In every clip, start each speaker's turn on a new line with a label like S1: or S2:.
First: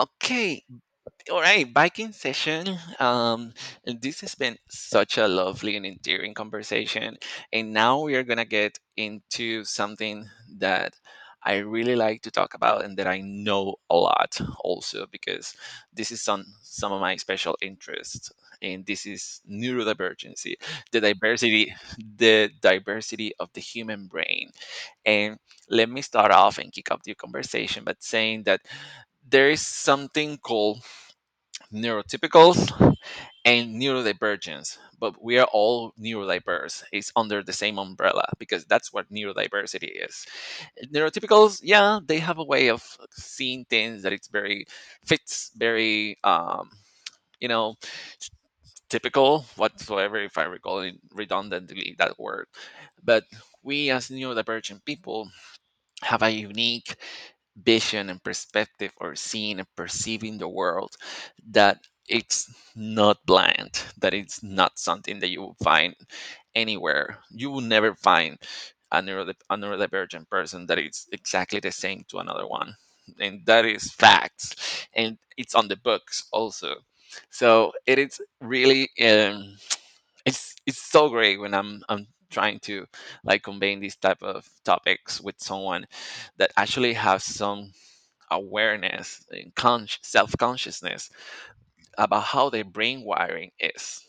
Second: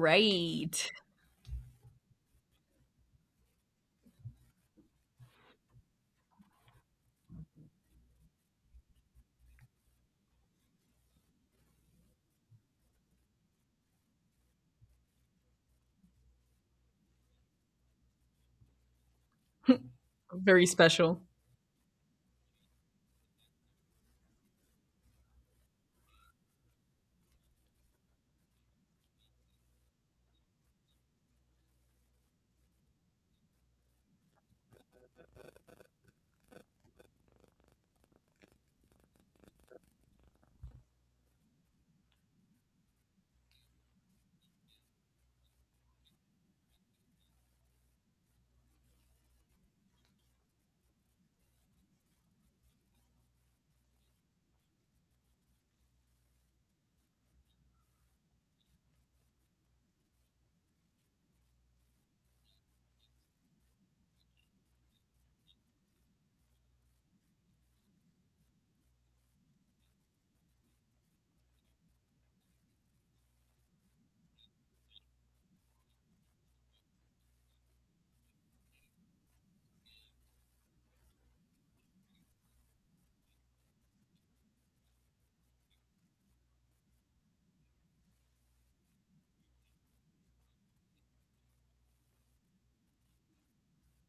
S1: Okay, all right, biking session. This has been such a lovely and endearing conversation. And now we are going to get into something that I really like to talk about, and that I know a lot also because this is on some of my special interests. And this is neurodivergency,
S2: Very
S1: the
S2: special.
S1: diversity, the diversity of the human brain. And let me start off and kick off the conversation by saying that there is something called neurotypicals and neurodivergence, but we are all neurodiverse. It's under the same umbrella because that's what neurodiversity is. Neurotypicals, yeah, they have a way of seeing things that it's very, fits very, you know typical whatsoever, if I recall it redundantly, that word. But we as neurodivergent people have a unique vision and perspective or seeing and perceiving the world, that it's not blind, that it's not something that you will find anywhere. You will never find a neurodivergent person that is exactly the same to another one. And that is facts, and it's on the books also. So it is really it's so great when I'm trying to like convey these type of topics with someone that actually has some awareness and self-consciousness about how their brain wiring is.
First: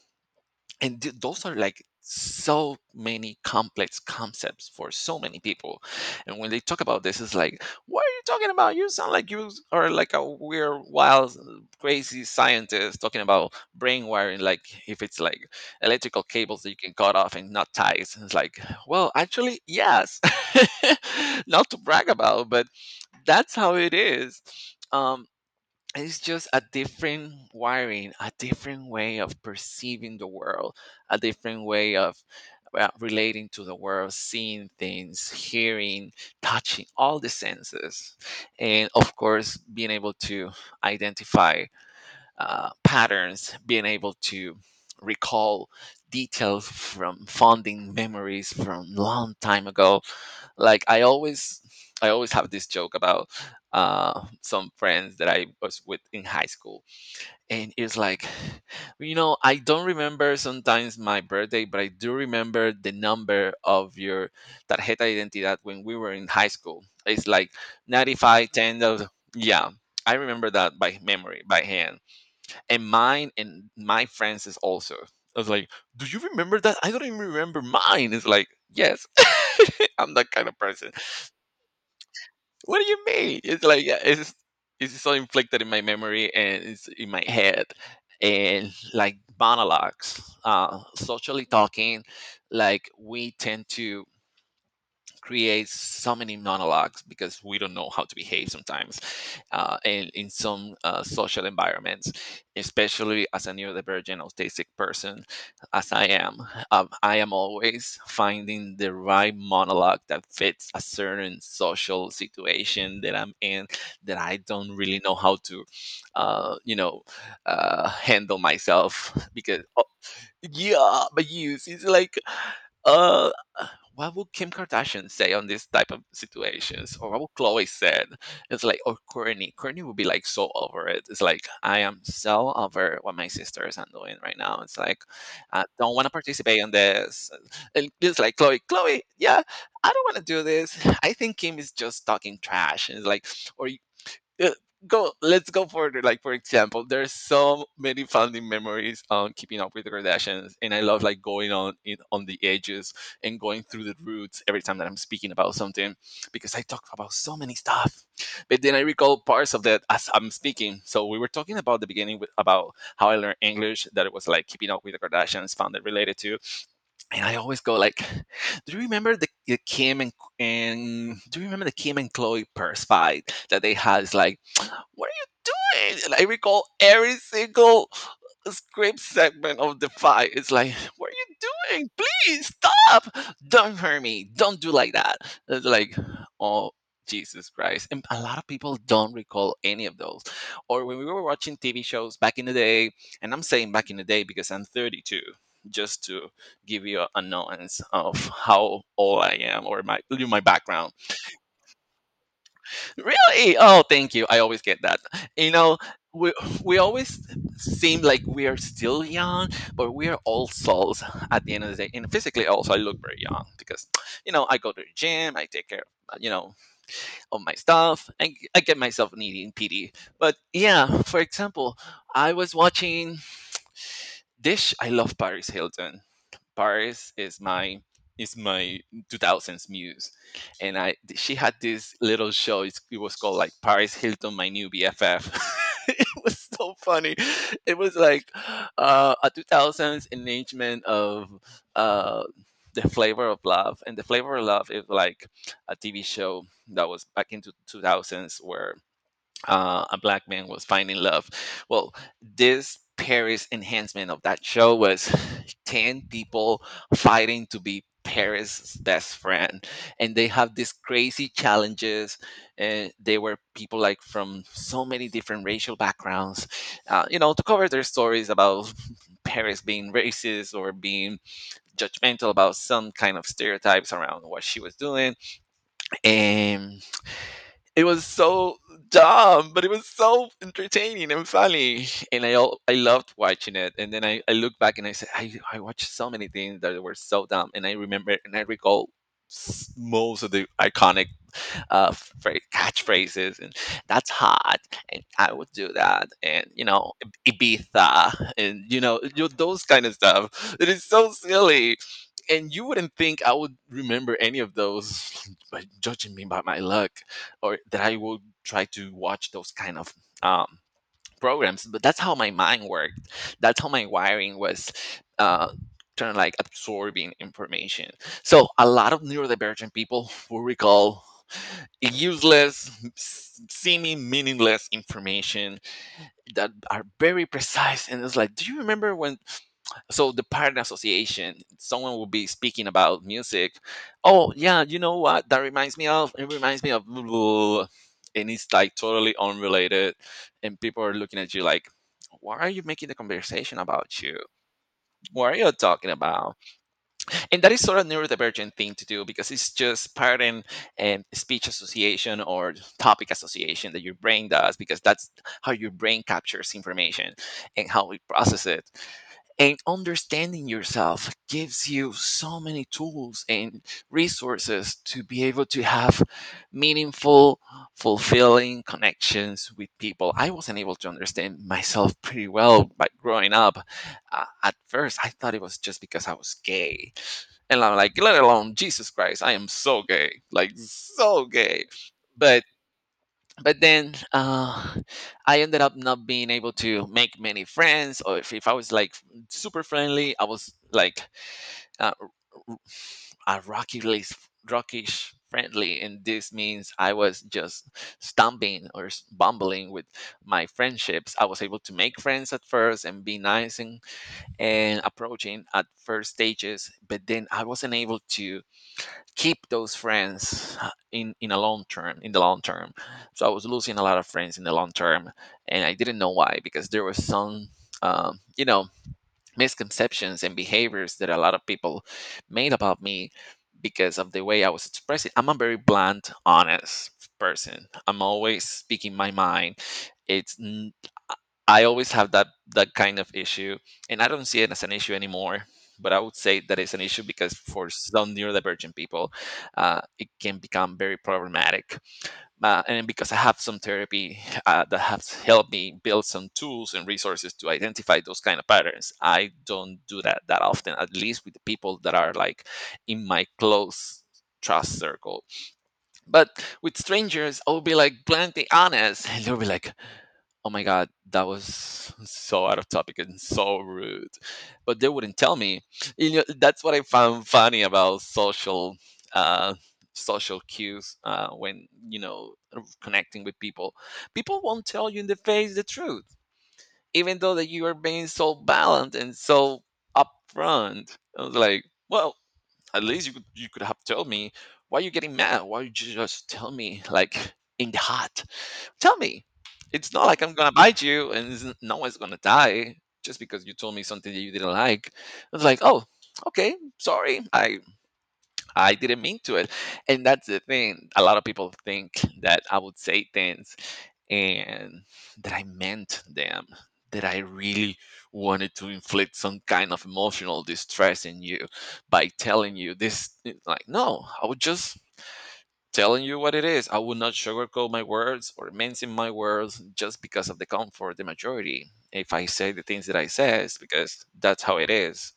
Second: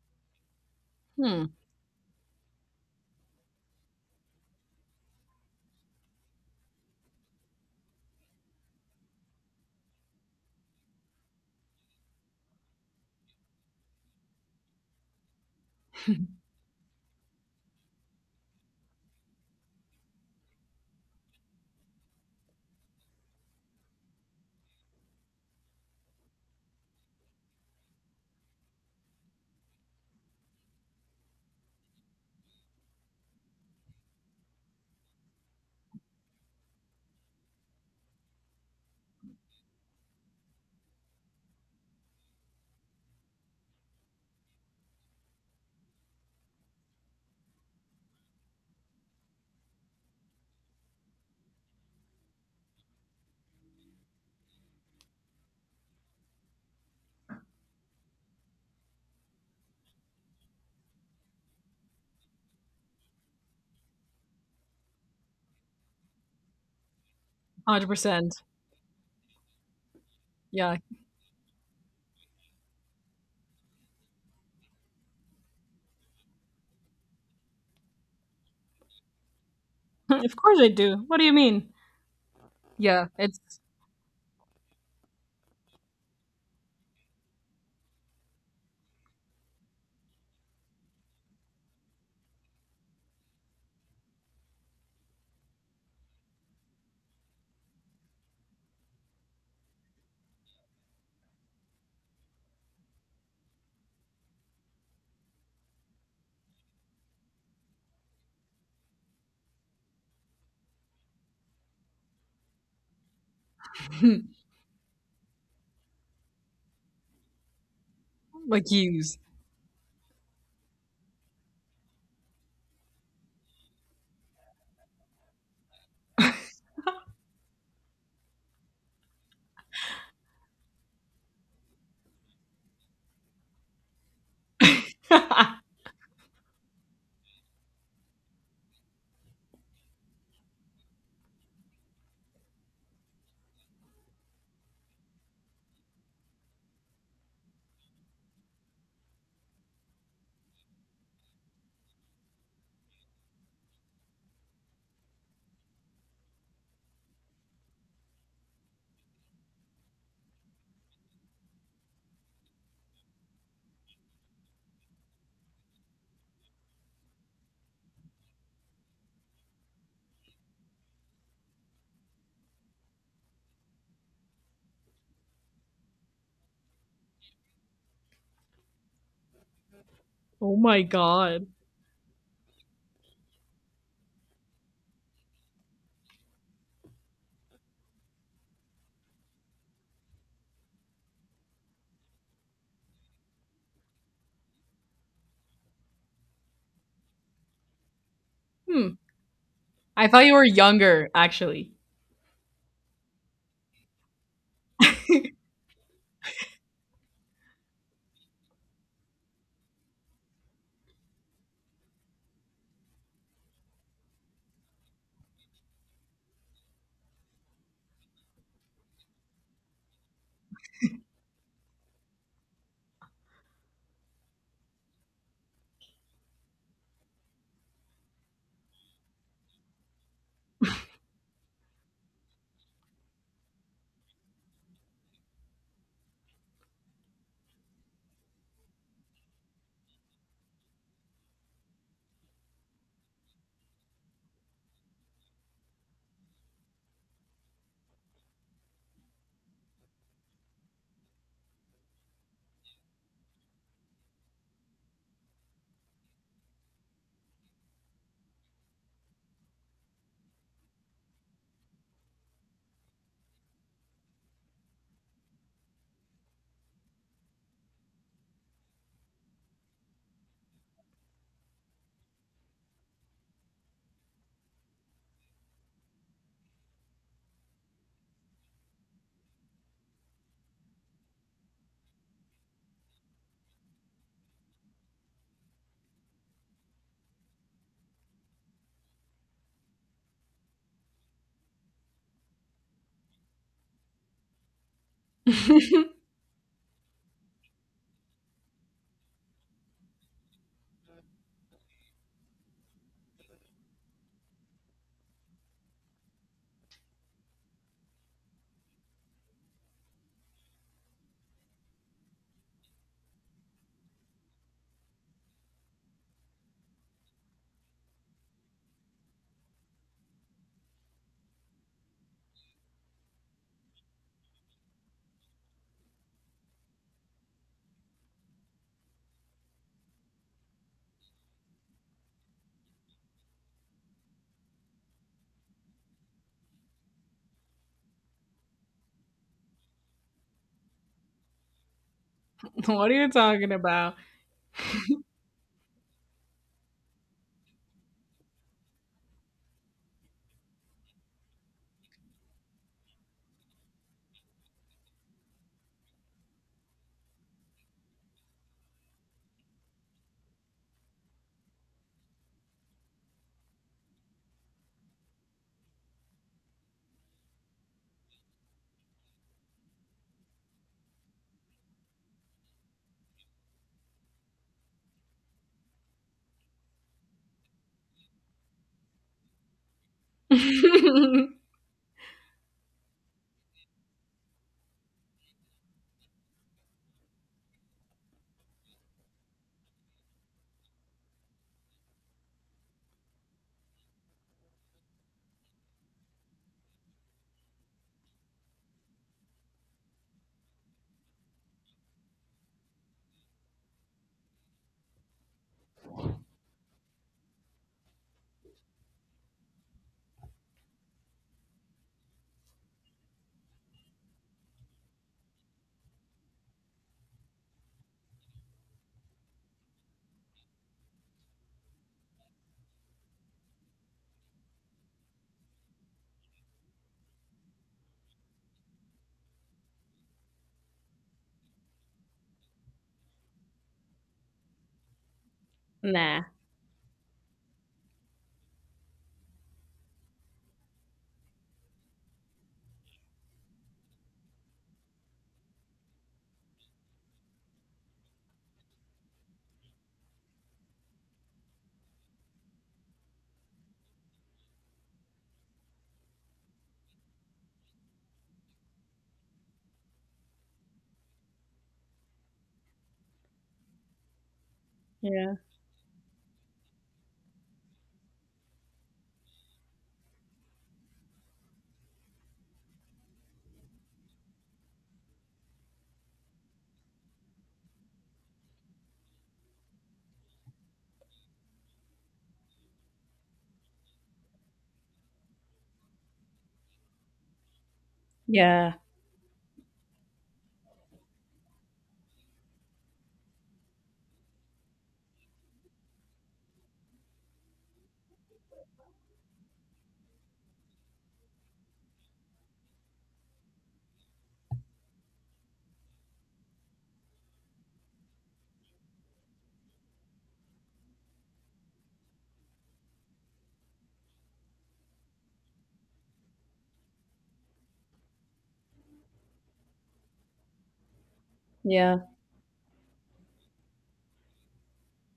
S1: And those
S2: Hmm,
S1: are like so many complex concepts for so many people. And when they talk about this, it's like, what are you talking about? You sound like you are like a weird, wild, crazy scientist talking about brain wiring, like if it's like electrical cables that you can cut off and not ties. And it's like, well, actually, yes. Not to brag about, but that's how it is. Um it's just a different wiring, a different way of perceiving the world, a different way of relating to the world, seeing things, hearing, touching, all the senses. And of course, being able to identify patterns, being able to recall details from fonding memories from long time ago. Like I always have this joke about some friends that I was with in high school. And it's like, I don't remember sometimes my birthday, but I do remember the number of your tarjeta de identidad when we were in high school. It's like ninety
S2: 100%.
S1: five ten. Yeah. I remember that
S2: Yeah.
S1: by memory, by hand, and mine and my friends is also. I was like, "Do you remember that? I don't even remember mine." It's like, "Yes, I'm that
S2: Of
S1: kind of
S2: course I
S1: person."
S2: do. What do you mean?
S1: What do you
S2: Yeah, it's
S1: mean? It's like, yeah, it's so inflicted in my memory, and it's in my head. And like monologues, socially talking, like we tend to creates so many monologues because we don't know how to behave sometimes, and in some social environments, especially as a neurodivergent autistic person, as I am. I am always finding the right monologue that fits a certain social situation that I'm in, that I don't really know how to uh, you know handle
S2: like
S1: myself,
S2: use.
S1: because yeah. But yes, it's like, uh, what would Kim Kardashian say on this type of situations, or what would Chloe said? It's like, or Courtney. Courtney would be like so over it. It's like, I am so over what my sisters are doing right now. It's like, I don't want to participate on this. And it's like, Chloe, Chloe, yeah, I don't want to do this. I think Kim is just talking trash. And it's like, or uh, go let's go further, like for example, there's so many funny memories on keeping up with the Kardashians, and I love like going on in on the edges and going through the roots every time that I'm speaking about something, because I talk about so many stuff, but then I recall parts of that as I'm speaking. So we were talking about the beginning with, about how I learned English, that it was like keeping up with the Kardashians found it related to. And I always go like, do you remember the kim and do you remember the Kim and Chloe purse fight that they had? It's like, what do you mean? And I recall every single script segment of the fight. It's
S2: Oh
S1: like,
S2: my
S1: what are
S2: god.
S1: you doing? Please stop! Don't hurt me. Don't do like that. It's like, oh, Jesus Christ. And a lot of people don't recall any of those. Or when we were watching TV shows back in the day, and I'm saying back in the day because I'm 32, just to give you a nuance of how
S2: Hmm.
S1: old I am, or my
S2: I thought you
S1: my
S2: were
S1: background.
S2: younger, actually.
S1: Really? Oh, thank you. I always get that. You know, we we always seem like we are still young, but we are all souls at the end of the day. And physically, also, I look very young because, I go to the gym. I take care of, you know, of my stuff, and I get myself needing PD. But yeah, for example, I was watching Dish. I love Paris Hilton. Paris is my 2000s muse, and I she had this little show. It was called like Paris Hilton, my new BFF. It was so funny. It was like a 2000s enactment of uh, the flavor of love. And the flavor of love is like a TV show that was back into 2000s where a black man was finding love. Well, this Paris enhancement of that show was 10 people fighting to be Paris' best friend. And they have these crazy challenges. And they were people like from so many different racial backgrounds, to cover their stories about Paris being racist or being judgmental about some kind of stereotypes around what she was doing. And it was so dumb, but it was so entertaining and funny, and I all I loved watching it. And then I look back and I said I watched so many things that were so dumb. And I remember and I recall most of the iconic uh catchphrases, and "that's hot," and "I
S2: What
S1: would do that," and Ibiza, and those kind of stuff. It is so silly, and you wouldn't think I would remember any of those by judging me by my look, or that I would try to watch those kind of um programs. But that's how my mind worked. That's how my wiring was, uh kind of like absorbing information. So a lot of neurodivergent people will recall useless, seeming meaningless information that are very precise. And it's like, do you remember when? So the partner association, someone will be speaking about music. Oh yeah, you know what? That reminds me of. It reminds me of blah, blah, blah. And it's like totally unrelated, and people are looking at you like, "What are you making
S2: are
S1: the
S2: you talking
S1: conversation
S2: about?
S1: about? You? What are you talking about?" And that is sort of neurodivergent thing to do, because it's just part, and speech association or topic association that your brain does, because that's how your brain captures information and how we process it. And understanding yourself gives you so many tools and resources to be able to have meaningful, fulfilling connections with people. I wasn't able to understand myself pretty well by growing up. At first I thought it was just because I was gay, and I'm like, let alone Jesus Christ, I am so gay, like so gay. But then, I ended up not being able to make many friends, or if I was like super friendly, I was like uh, r- a rockily rockish friendly, and this means I was just stumbling or bumbling with my friendships. I was able to make friends at first and be nice, and approaching at first stages, but then I wasn't able to keep those friends in the long term. So I was losing a lot of friends in the long term, and I didn't know why, because there were some um, you know misconceptions and behaviors that a lot of people made about me because of the way I was expressing. I'm a very blunt, honest person. I'm always speaking my mind. it's n- I always have that kind of issue, and I don't see it as an issue anymore. But I would
S2: Nah.
S1: say that it's an issue because for some neurodivergent people, it can become very problematic. And because I have some therapy that has helped me build some tools and resources to identify those kind of patterns, I don't do that that often. At least with the people that are like in my close trust circle. But with strangers, I'll be like blankly honest, and they'll be like, "Oh my god, that was so out of topic and so rude," but they wouldn't tell
S2: Yeah.
S1: me. You know, that's what I found funny about social, uh, social cues when you know connecting with people. People won't tell you in the face the truth, even though that you are being so balanced and so upfront. I was like, "Well, at least you could have told me why you getting mad. Why you just tell me like in the heart?
S2: Yeah.
S1: Tell me. It's not like I'm gonna bite you and no one's gonna die just because you told me something that you didn't like." It's like, "Oh, okay, sorry. I didn't mean to it." And that's the thing. A lot of people think that I would say things and that I meant them, that I really wanted to inflict some kind of emotional distress in you by telling you this. It's like, no, I would just telling you what it is. I will not sugarcoat my words or mention my words just because of the comfort, the majority.
S2: Yeah.
S1: If I say the things that I says, because that's how it is,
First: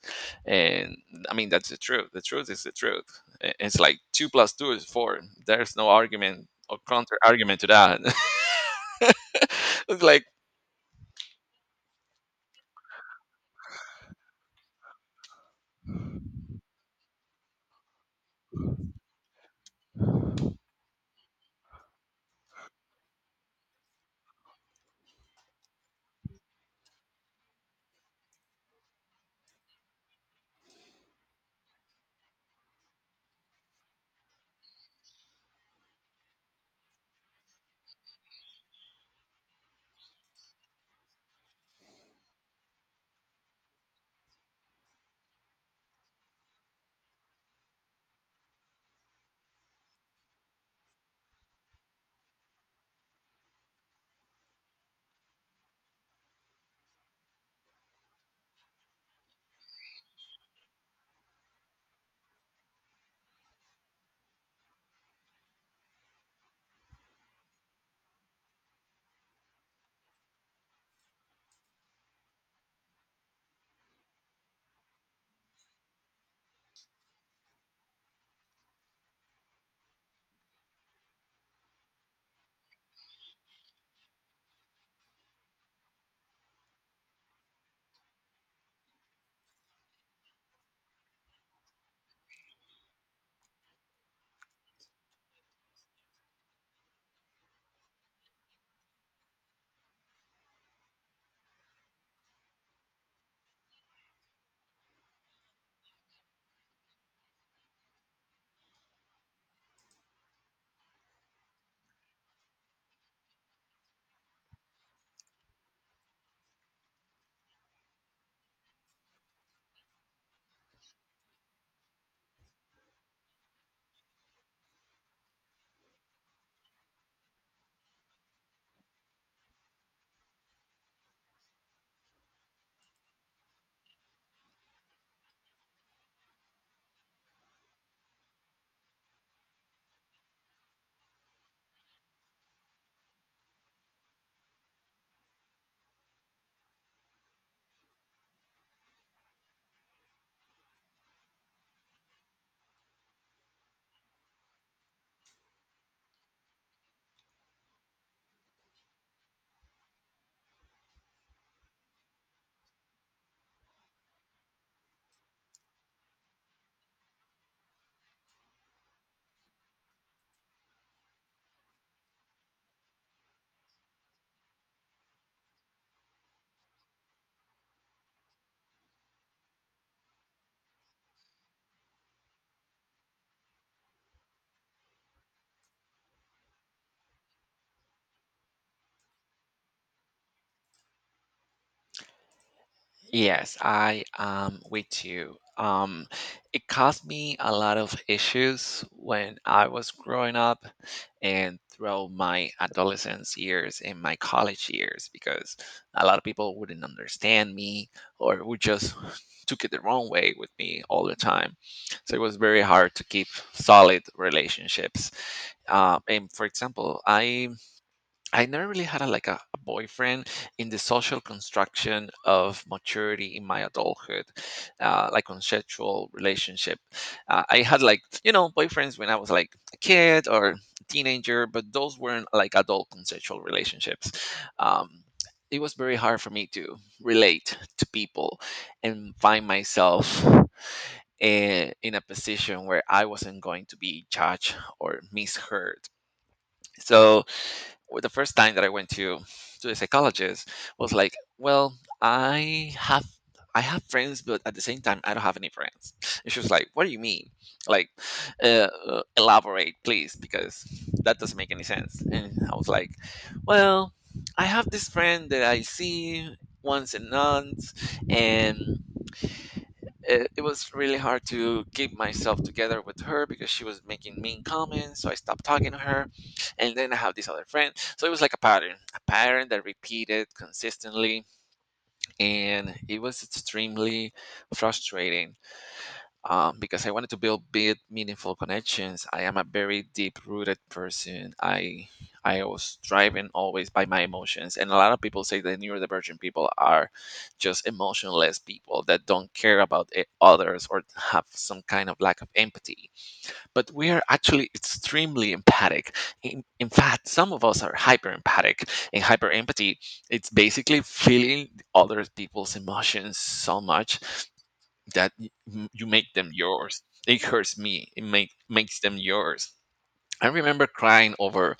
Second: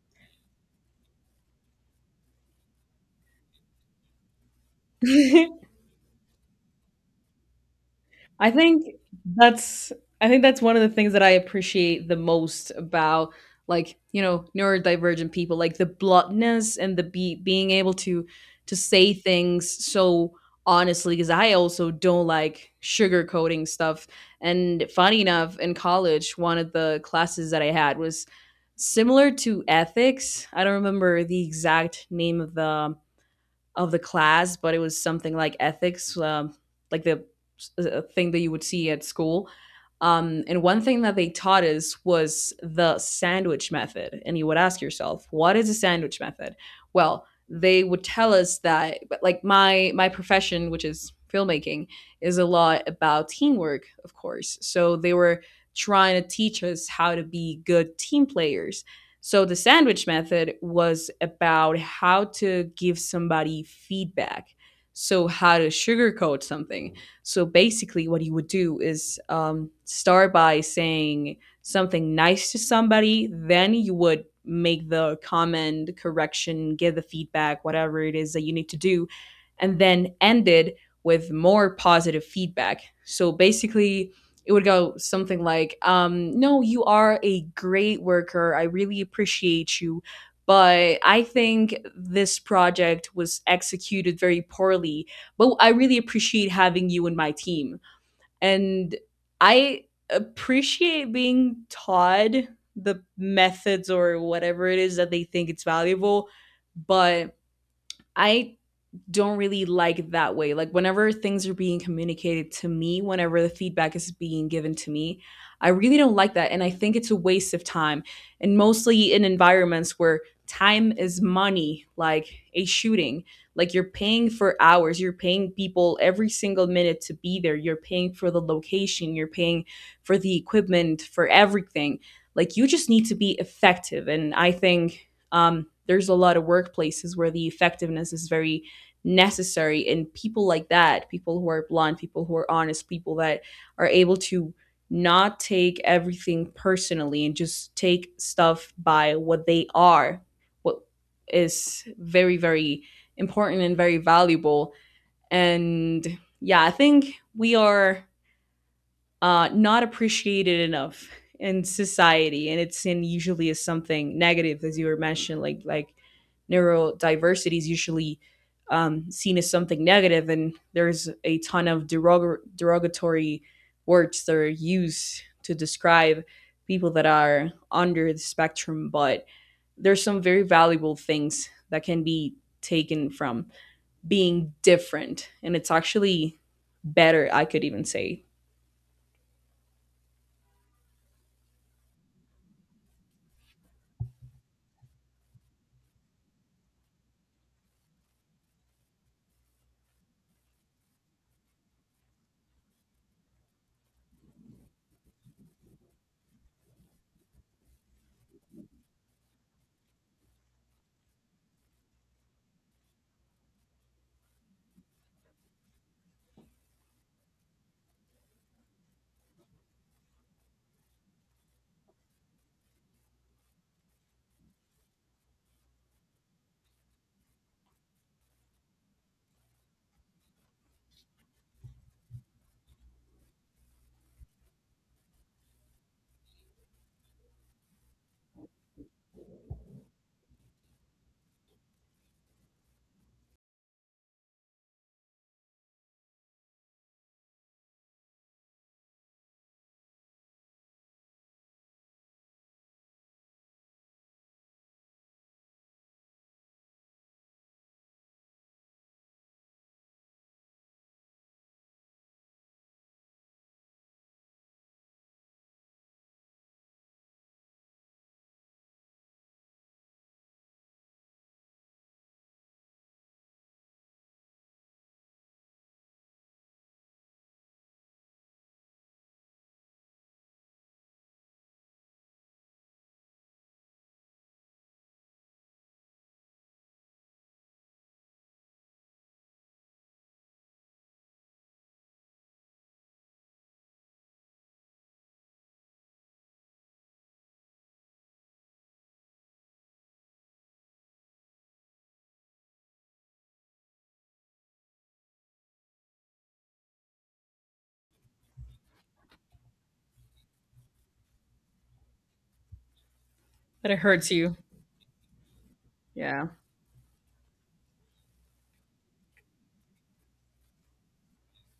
S1: and I mean that's the truth. The truth is the truth. It's like two plus two is four. There's no argument or counter argument to that.
S2: I think that's
S1: It's like
S2: I think that's one of the things that I appreciate the most about, like, you know, neurodivergent people, like the bluntness and the be being able to say things so honestly, because I also don't like sugarcoating stuff. And funny enough, in college, one of the classes that I had was similar to ethics. I don't remember the exact name of the class, but it was something like ethics, like the thing that you would see at school. And one thing that they taught us was the sandwich method. And you would ask yourself, what is a sandwich method? Well, they would tell us that, but like my profession, which is filmmaking, is a lot about teamwork, of course. So they were trying to teach us how to be good team players, so the sandwich method was about how to give somebody feedback. So how to sugarcoat something. So basically, what you would do is start by saying something nice to somebody, then you would make the comment, correction, give the feedback, whatever it is that you need to do, and then end it with more positive feedback. So basically, it would go something like, no, you are a great worker. I really appreciate you. But I think this project was executed very poorly. But I really appreciate having you in my team. And I appreciate being taught the methods or whatever it is that they think it's valuable. But I don't really like that way. Like whenever things are being communicated to me, whenever the feedback is being given to me, I really don't like that, and I think it's a waste of time. And mostly in environments where time is money, like a shooting, like you're paying for hours, you're paying people every single minute to be there, you're paying for the location, you're paying for the equipment, for everything. Like you just need to be effective, and I think there's a lot of workplaces where the effectiveness is very necessary, and people like that, people who are blunt, people who are honest, people that are able to not take everything personally and just take stuff by what they are, what is very very important and very valuable. And yeah, I think we are not appreciated enough in society, and it's seen usually as something negative, as you were mentioning. Like neurodiversity is usually seen as something negative, and there's a ton of derogatory words that are used to describe people that are under the spectrum. But there's some very valuable things that can be taken from being different, and it's actually better, I could even say.
S1: Yes, I am with you. It caused me a lot of issues when I was growing up and throughout my adolescence years and my college years because a lot of people wouldn't understand me, or would just took it the wrong way with me all the time. So it was very hard to keep solid relationships. And for example, I never really had like a boyfriend in the social construction of maturity in my adulthood, like consensual relationship. I had like you know boyfriends when I was like a kid or teenager, but those weren't like adult consensual relationships. Um, it was very hard for me to relate to people and find myself in a position where I wasn't going to be judged or misheard. So the first time that I went to the psychologist was like, well, I have I have friends, but at the same time, I don't have any friends. And she was like, "What do you mean? Like, elaborate, please, because that doesn't make any sense." And I was like, well, I have this friend that I see once a month, and it was really hard to keep myself together with her because she was making mean comments. So I stopped talking to her. And then I have this other friend. So it was like a pattern that repeated consistently. And it was extremely frustrating, because I wanted to build big, meaningful connections. I am a very deep-rooted person. I was driven always by my emotions, and a lot of people say that neurodivergent people are just emotionless people that don't care about others, or have some kind of lack of empathy. But we are actually extremely empathic. In fact, some of us are hyper empathic, and hyper empathy it's basically feeling other people's emotions so
S2: But it
S1: much
S2: hurts you.
S1: that you make
S2: Yeah.
S1: them yours. It hurts me. It makes them yours. I remember crying over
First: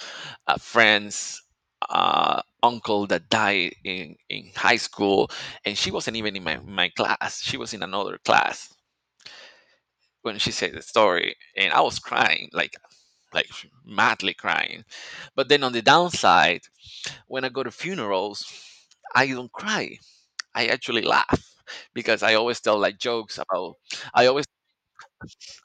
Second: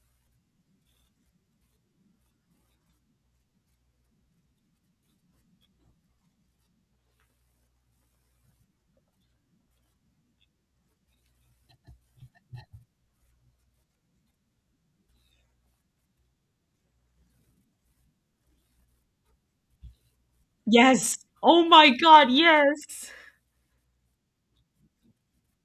S1: a friend's uncle that died in high school, and she wasn't even in my, my class. She was in another class when she said the story, and I was crying like madly crying. But then on the downside, when I go to funerals, I don't cry. I actually
S2: Yes.
S1: laugh
S2: Oh my
S1: because
S2: god,
S1: I always tell like
S2: yes.
S1: jokes about I always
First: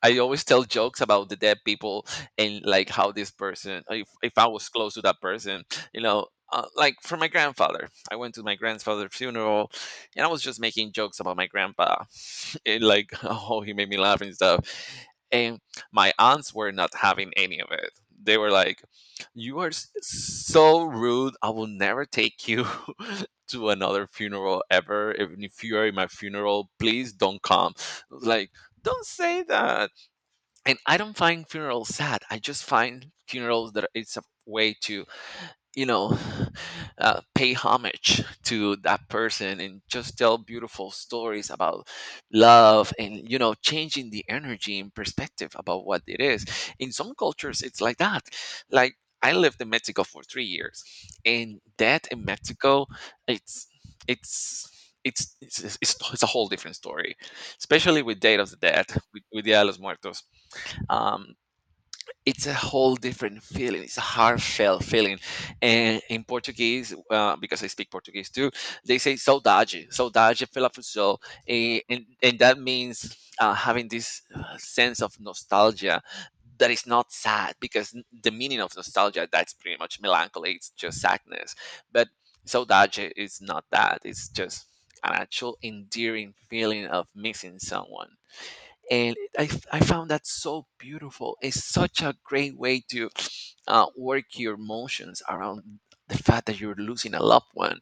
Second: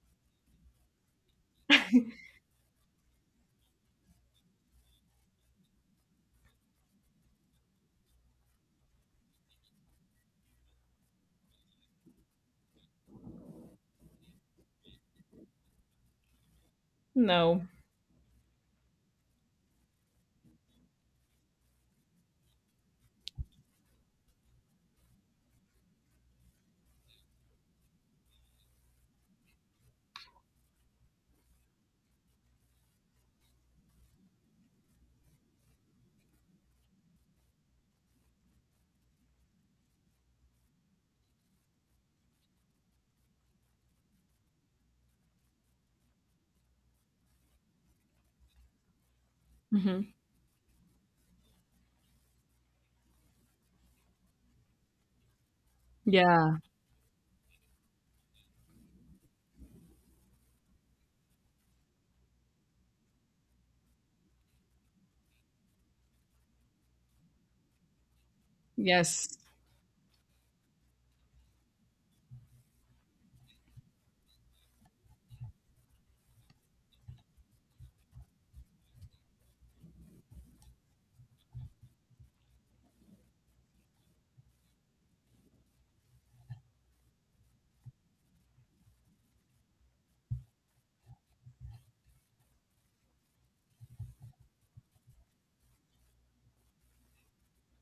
S1: I always tell jokes about the dead people and like how this person, if I was close to that person, you know, like for my grandfather, I went to my grandfather's funeral and I was just making jokes about my grandpa and like, oh, he made me laugh and stuff. And my aunts were not having any of
S2: No.
S1: it. They were like, "You are so rude. I will never take you to another funeral ever. Even if you are in my funeral, please don't come. Like, don't say that." And I don't find funerals sad. I just find funerals that it's a way to, you know, pay homage to that person and just tell beautiful stories about love and, you know, changing the energy and perspective about what it is. In some cultures it's like that. Like, I lived in Mexico
S2: Hmm.
S1: for 3 years, and that in Mexico it's it's it's a whole
S2: Yeah.
S1: different story, especially with date of the dead, with Dia de los Muertos. Um, it's a whole different feeling. It's a heartfelt feeling. And in Portuguese, because I speak Portuguese too, they say
S2: Yes.
S1: saudade, saudade pela futsal. And that means having this sense of nostalgia that is not sad, because the meaning of nostalgia, that's pretty much melancholy, it's just sadness. But saudade is not that. It's just an actual endearing feeling of missing someone. And I found that so beautiful. It's such a great way to work your emotions around the fact that you're losing a loved one,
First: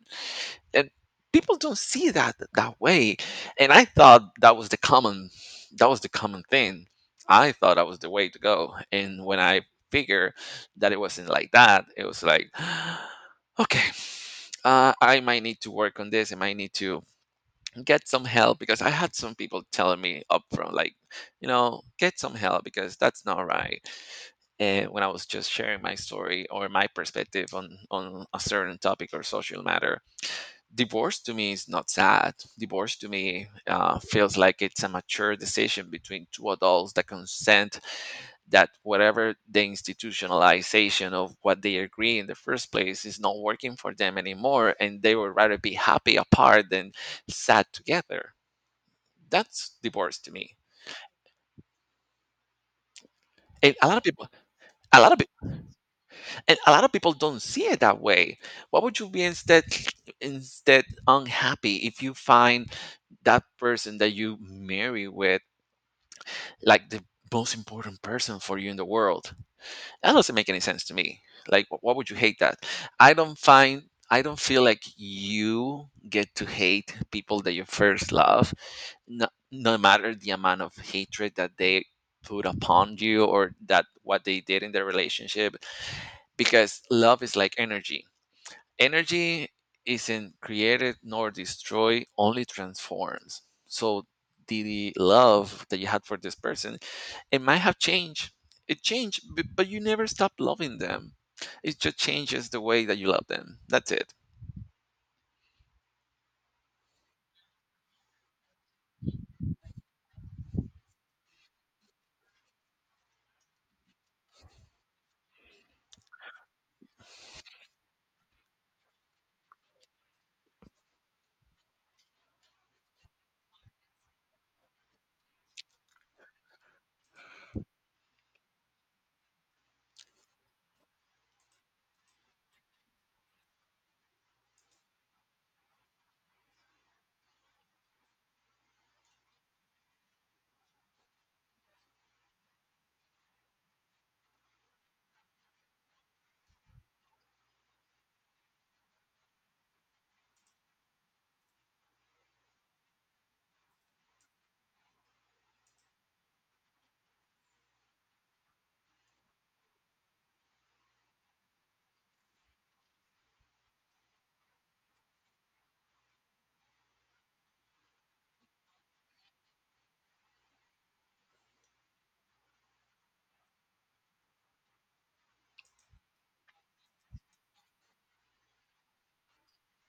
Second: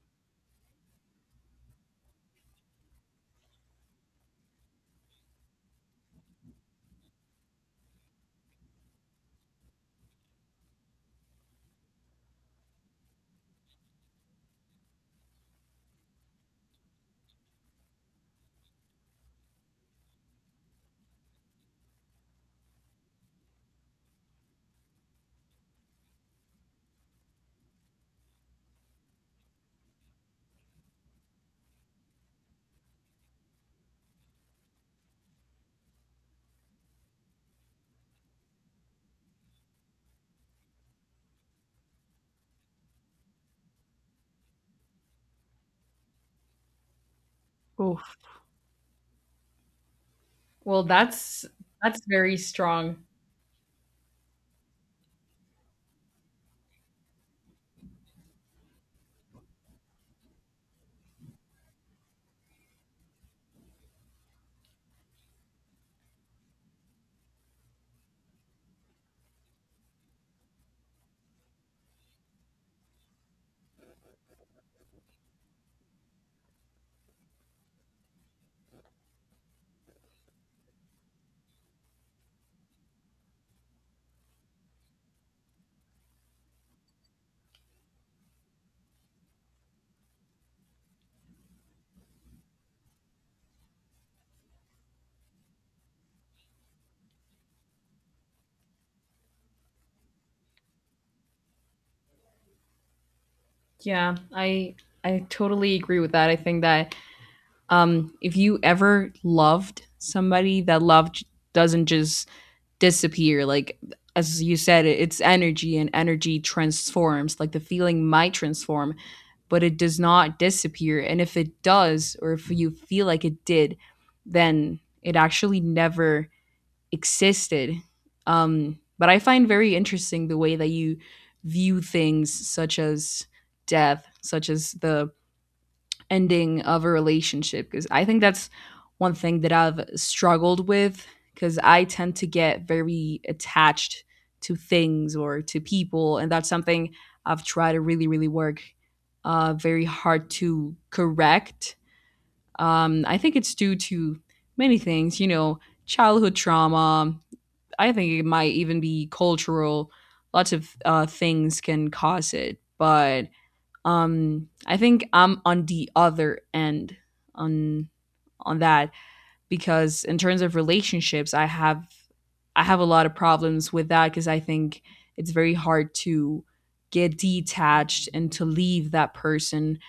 S1: and people don't see that that way. And I thought that was the common that was the common thing. I thought that was the way to go, and when I figured that it wasn't like that, it was like okay, I might need to work on this. I might need to get some help, because I had some people telling me up front, like, you know, get some help because that's not right. And when I was just sharing my story or my perspective on a certain topic or social matter, divorce to me is not sad. Divorce to me feels like it's a mature decision between two adults that consent, that whatever the institutionalization of what they agree in the first place is not working for them anymore, and they would rather be happy apart than sad
S2: Oh.
S1: together. That's divorce to me.
S2: Well, that's very strong.
S1: And a lot of people, a lot of people, and a lot of people don't see it that way. Why would you be instead unhappy if you find that person that you marry with like the most important person for you in the world? That doesn't make any sense to me. Like, why would you hate that? I don't find I don't feel like you get to hate people that you first love. No, matter the amount of hatred that they put upon you, or that what they did in their relationship, because love is like energy. Energy isn't created nor destroyed, only transforms. So the love that you had for this person, it might have changed. It changed, but you never stop loving them. It just changes the way that you love them. That's it.
S2: Yeah. I totally agree with that. I think that if you ever loved somebody, that love doesn't just disappear. Like, as you said, it's energy, and energy transforms. Like, the feeling might transform, but it does not disappear. And if it does, or if you feel like it did, then it actually never existed. But I find very interesting the way that you view things such as death, such as the ending of a relationship, because I think that's one thing that I've struggled with, because I tend to get very attached to things or to people, and that's something I've tried to really, really work very hard to correct. I think it's due to many things, you know, childhood trauma. I think it might even be cultural. Lots of things can cause it, but I think I'm on the other end on on that, because in terms of relationships, I have a lot of problems with that, because I think it's very hard to get detached and to leave that person,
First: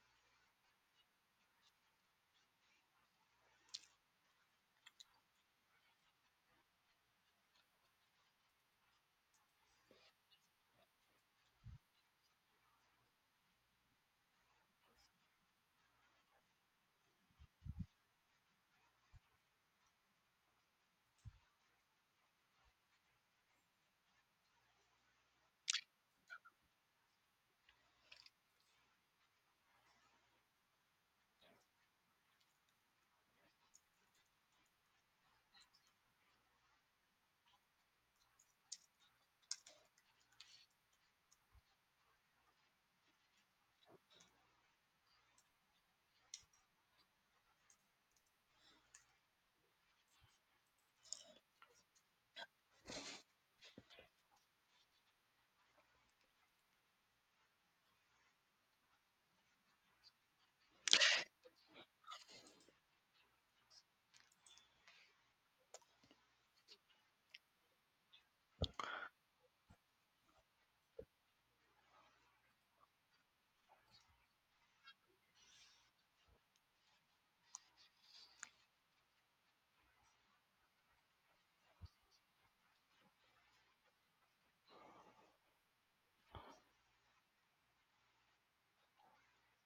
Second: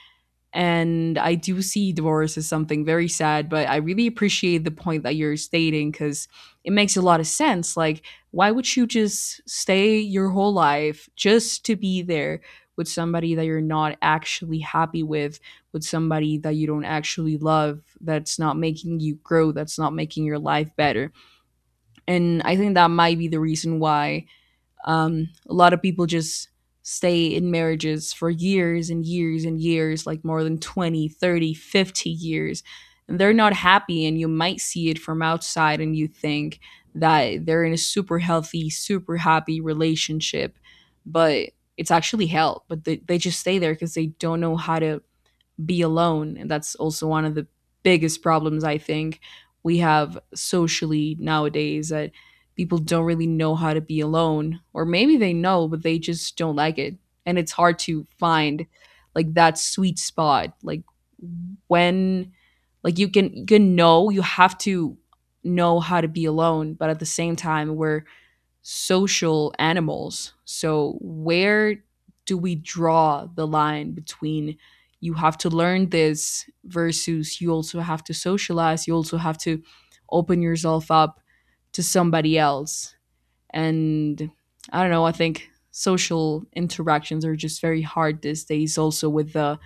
S2: and I do see divorce as something very sad, but I really appreciate the point that you're stating, because it makes a lot of sense. Like, why would you just stay your whole life just to be there with somebody that you're not actually happy with somebody that you don't actually love, that's not making you grow, that's not making your life better? And I think that might be the reason why a lot of people just stay in marriages for years and years and years, like more than 20, 30, 50 years. And they're not happy, and you might see it from outside, and you think that they're in a super healthy, super happy relationship, but it's actually hell. But they just stay there because they don't know how to be alone. And that's also one of the biggest problems, I think, we have socially nowadays, that people don't really know how to be alone. Or maybe they know, but they just don't like it. And it's hard to find like that sweet spot. When like you can know, you have to know how to be alone, but at the same time we're social animals. So, where do we draw the line between you have to learn this versus you also have to socialize, you also have to open yourself up to somebody else? And I don't know, I think social interactions are just very hard these days, also with the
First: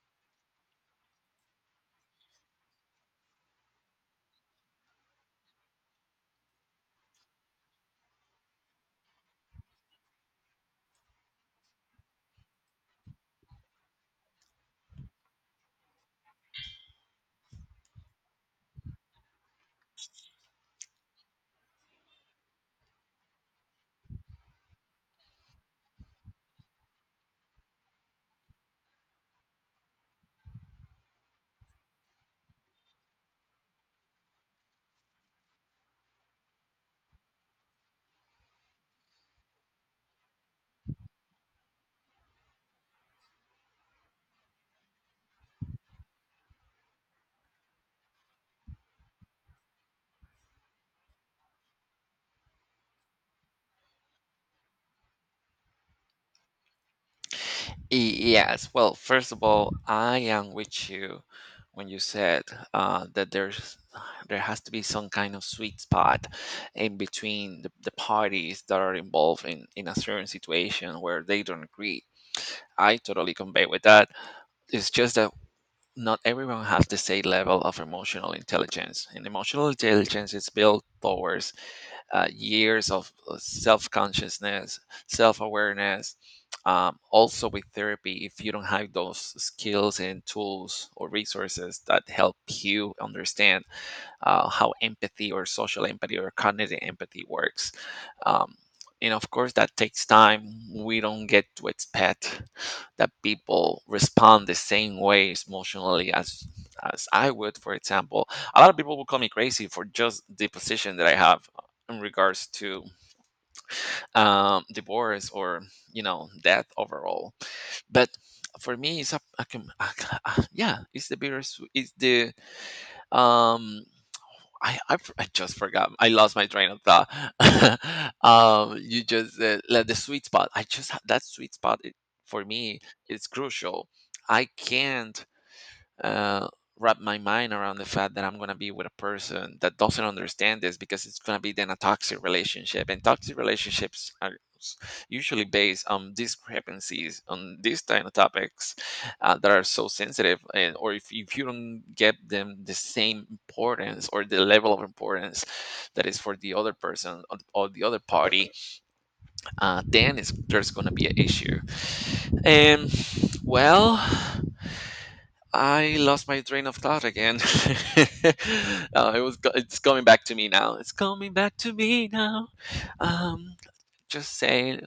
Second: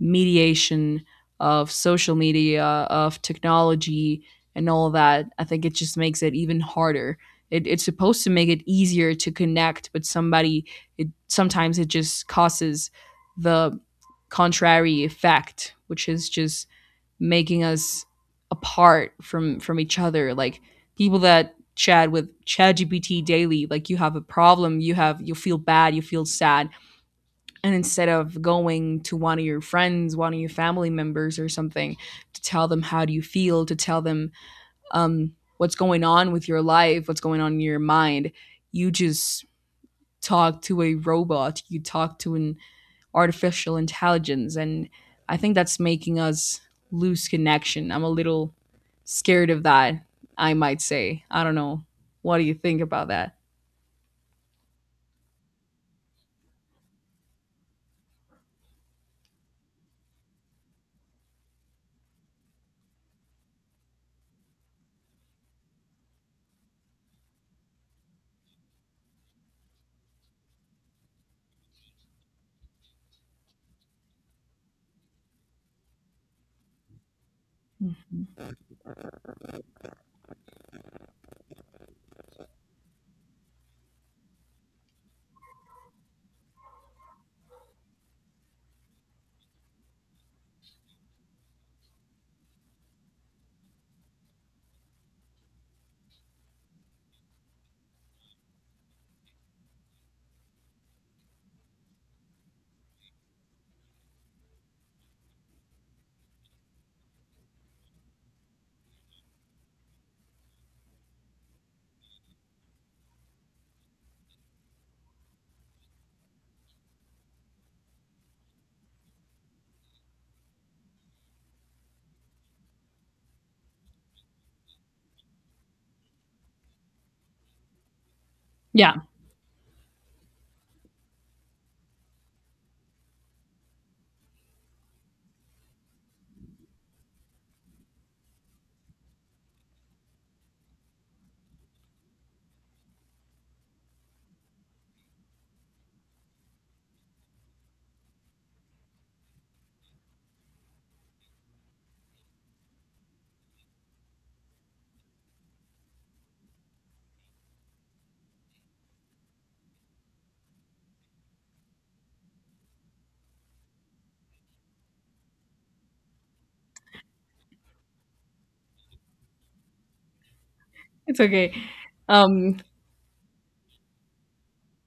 S2: mediation of social media, of technology, and all that. I think it just makes it even harder. It's supposed to make it easier to connect, but somebody, it sometimes it just causes the contrary effect, which is just making us apart from each other. Like people that chat with ChatGPT daily, like you have a problem, you feel bad, you feel sad, and instead of going to one of your friends, one of your family members or something, to tell them how do you feel, to tell them um, what's going on with your life, what's going on in your mind, you just talk to a robot, you talk to an artificial intelligence, and I think that's making us lose connection. I'm a little scared of that, I might say. I don't know, what do you think about that?
S1: Yes. Well, first of all, I am with you when you said that there has to be some kind of sweet spot in between the parties that are involved in a certain situation where they don't agree. I totally convey with that. It's just that not everyone has the same level of emotional intelligence. And emotional intelligence is built towards years of self consciousness, self awareness. Also, with therapy, if you don't have those skills and tools or resources that help you understand how empathy or social empathy or cognitive empathy works. Um, and of course, that takes time. We don't get to expect that people respond the same way emotionally as I would, for example. A lot of people will call me crazy for just the position that I have in regards to divorce, or you know death overall. But for me, it's yeah, it's the bittersweet, it's the um I just forgot. I lost my train of thought.
S2: Yeah,
S1: You just like the sweet spot. That sweet spot it, for me, is crucial. I can't uh, wrap my mind around the fact that I'm going to be with a person that doesn't understand this, because it's going to be then a toxic relationship. And toxic relationships are s- usually based on discrepancies on these kind of topics that are so sensitive. And, or if you don't get them the same importance or the level of importance that is for the other person, or the other party, then there's going to be an issue. And well, I lost my train of thought again. It's coming back to me now. It's
S2: it's
S1: coming
S2: okay.
S1: back to me now.
S2: um
S1: Um, just saying.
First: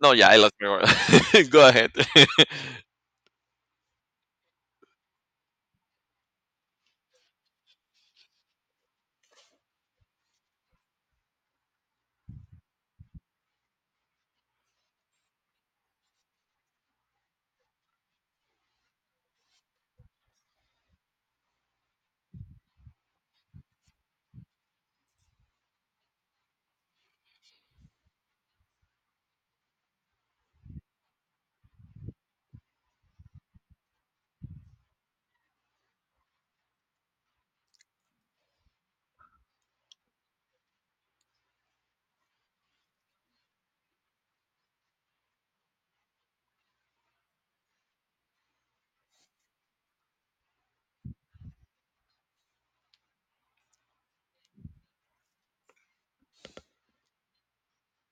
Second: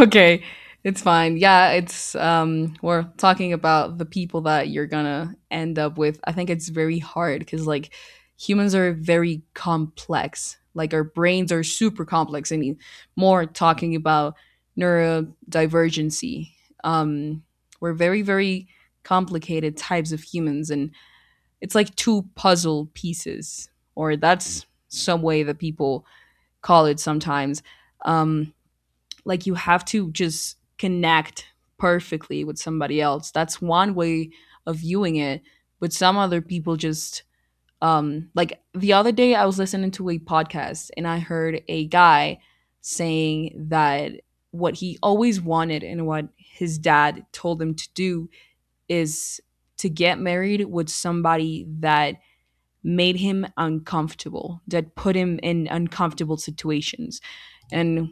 S1: No, yeah, I lost my
S2: it's fine.
S1: word. Go
S2: Yeah,
S1: ahead.
S2: it's we're talking about the people that you're gonna end up with. I think it's very hard, because like humans are very complex. Like our brains are super complex. I mean, more talking about neurodivergency. Um, we're very very complicated types of humans, and it's like two puzzle pieces, or that's some way that people call it sometimes. Um, like, you have to just connect perfectly with somebody else. That's one way of viewing it. But some other people just like the other day I was listening to a podcast, and I heard a guy saying that what he always wanted and what his dad told him to do is to get married with somebody that made him uncomfortable, that put him in uncomfortable situations. And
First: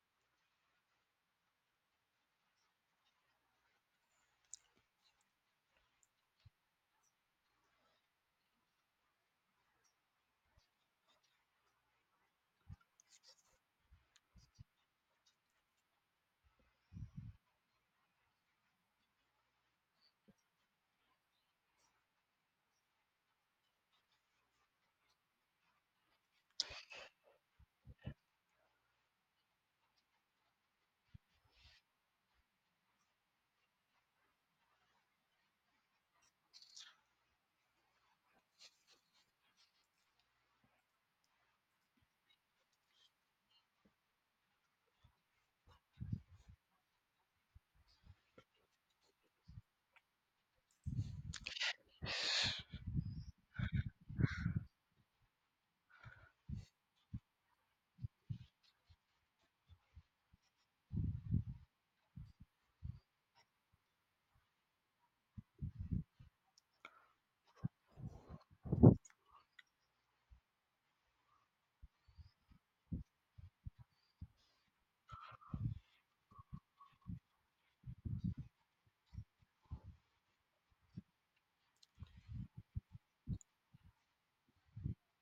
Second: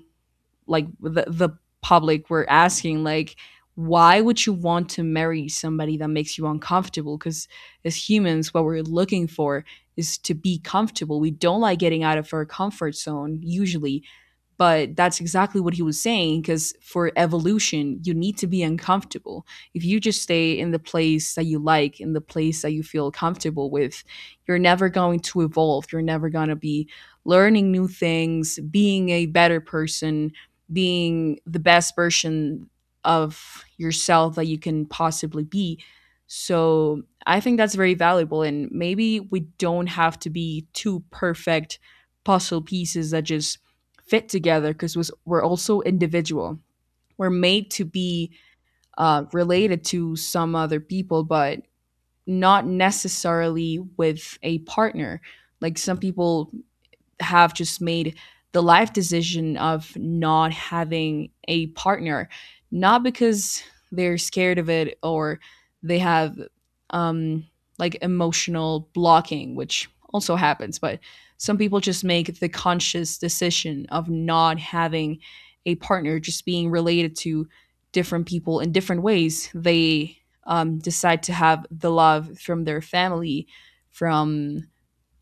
S2: like the public were asking, like, why would you want to marry somebody that makes you uncomfortable, because as humans what we're looking for is to be comfortable, we don't like getting out of our comfort zone usually. But that's exactly what he was saying, because for evolution you need to be uncomfortable. If you just stay in the place that you like, in the place that you feel comfortable with, you're never going to evolve, you're never going to be learning new things, being a better person, being the best version of yourself that you can possibly be. So I think that's very valuable, and maybe we don't have to be too perfect puzzle pieces that just fit together, because we're also individual. We're made to be related to some other people, but not necessarily with a partner. Like some people have just made the life decision of not having a partner, not because they're scared of it or they have um, like emotional blocking, which also happens, but some people just make the conscious decision of not having a partner, just being related to different people in different ways. They decide to have the love from their family, from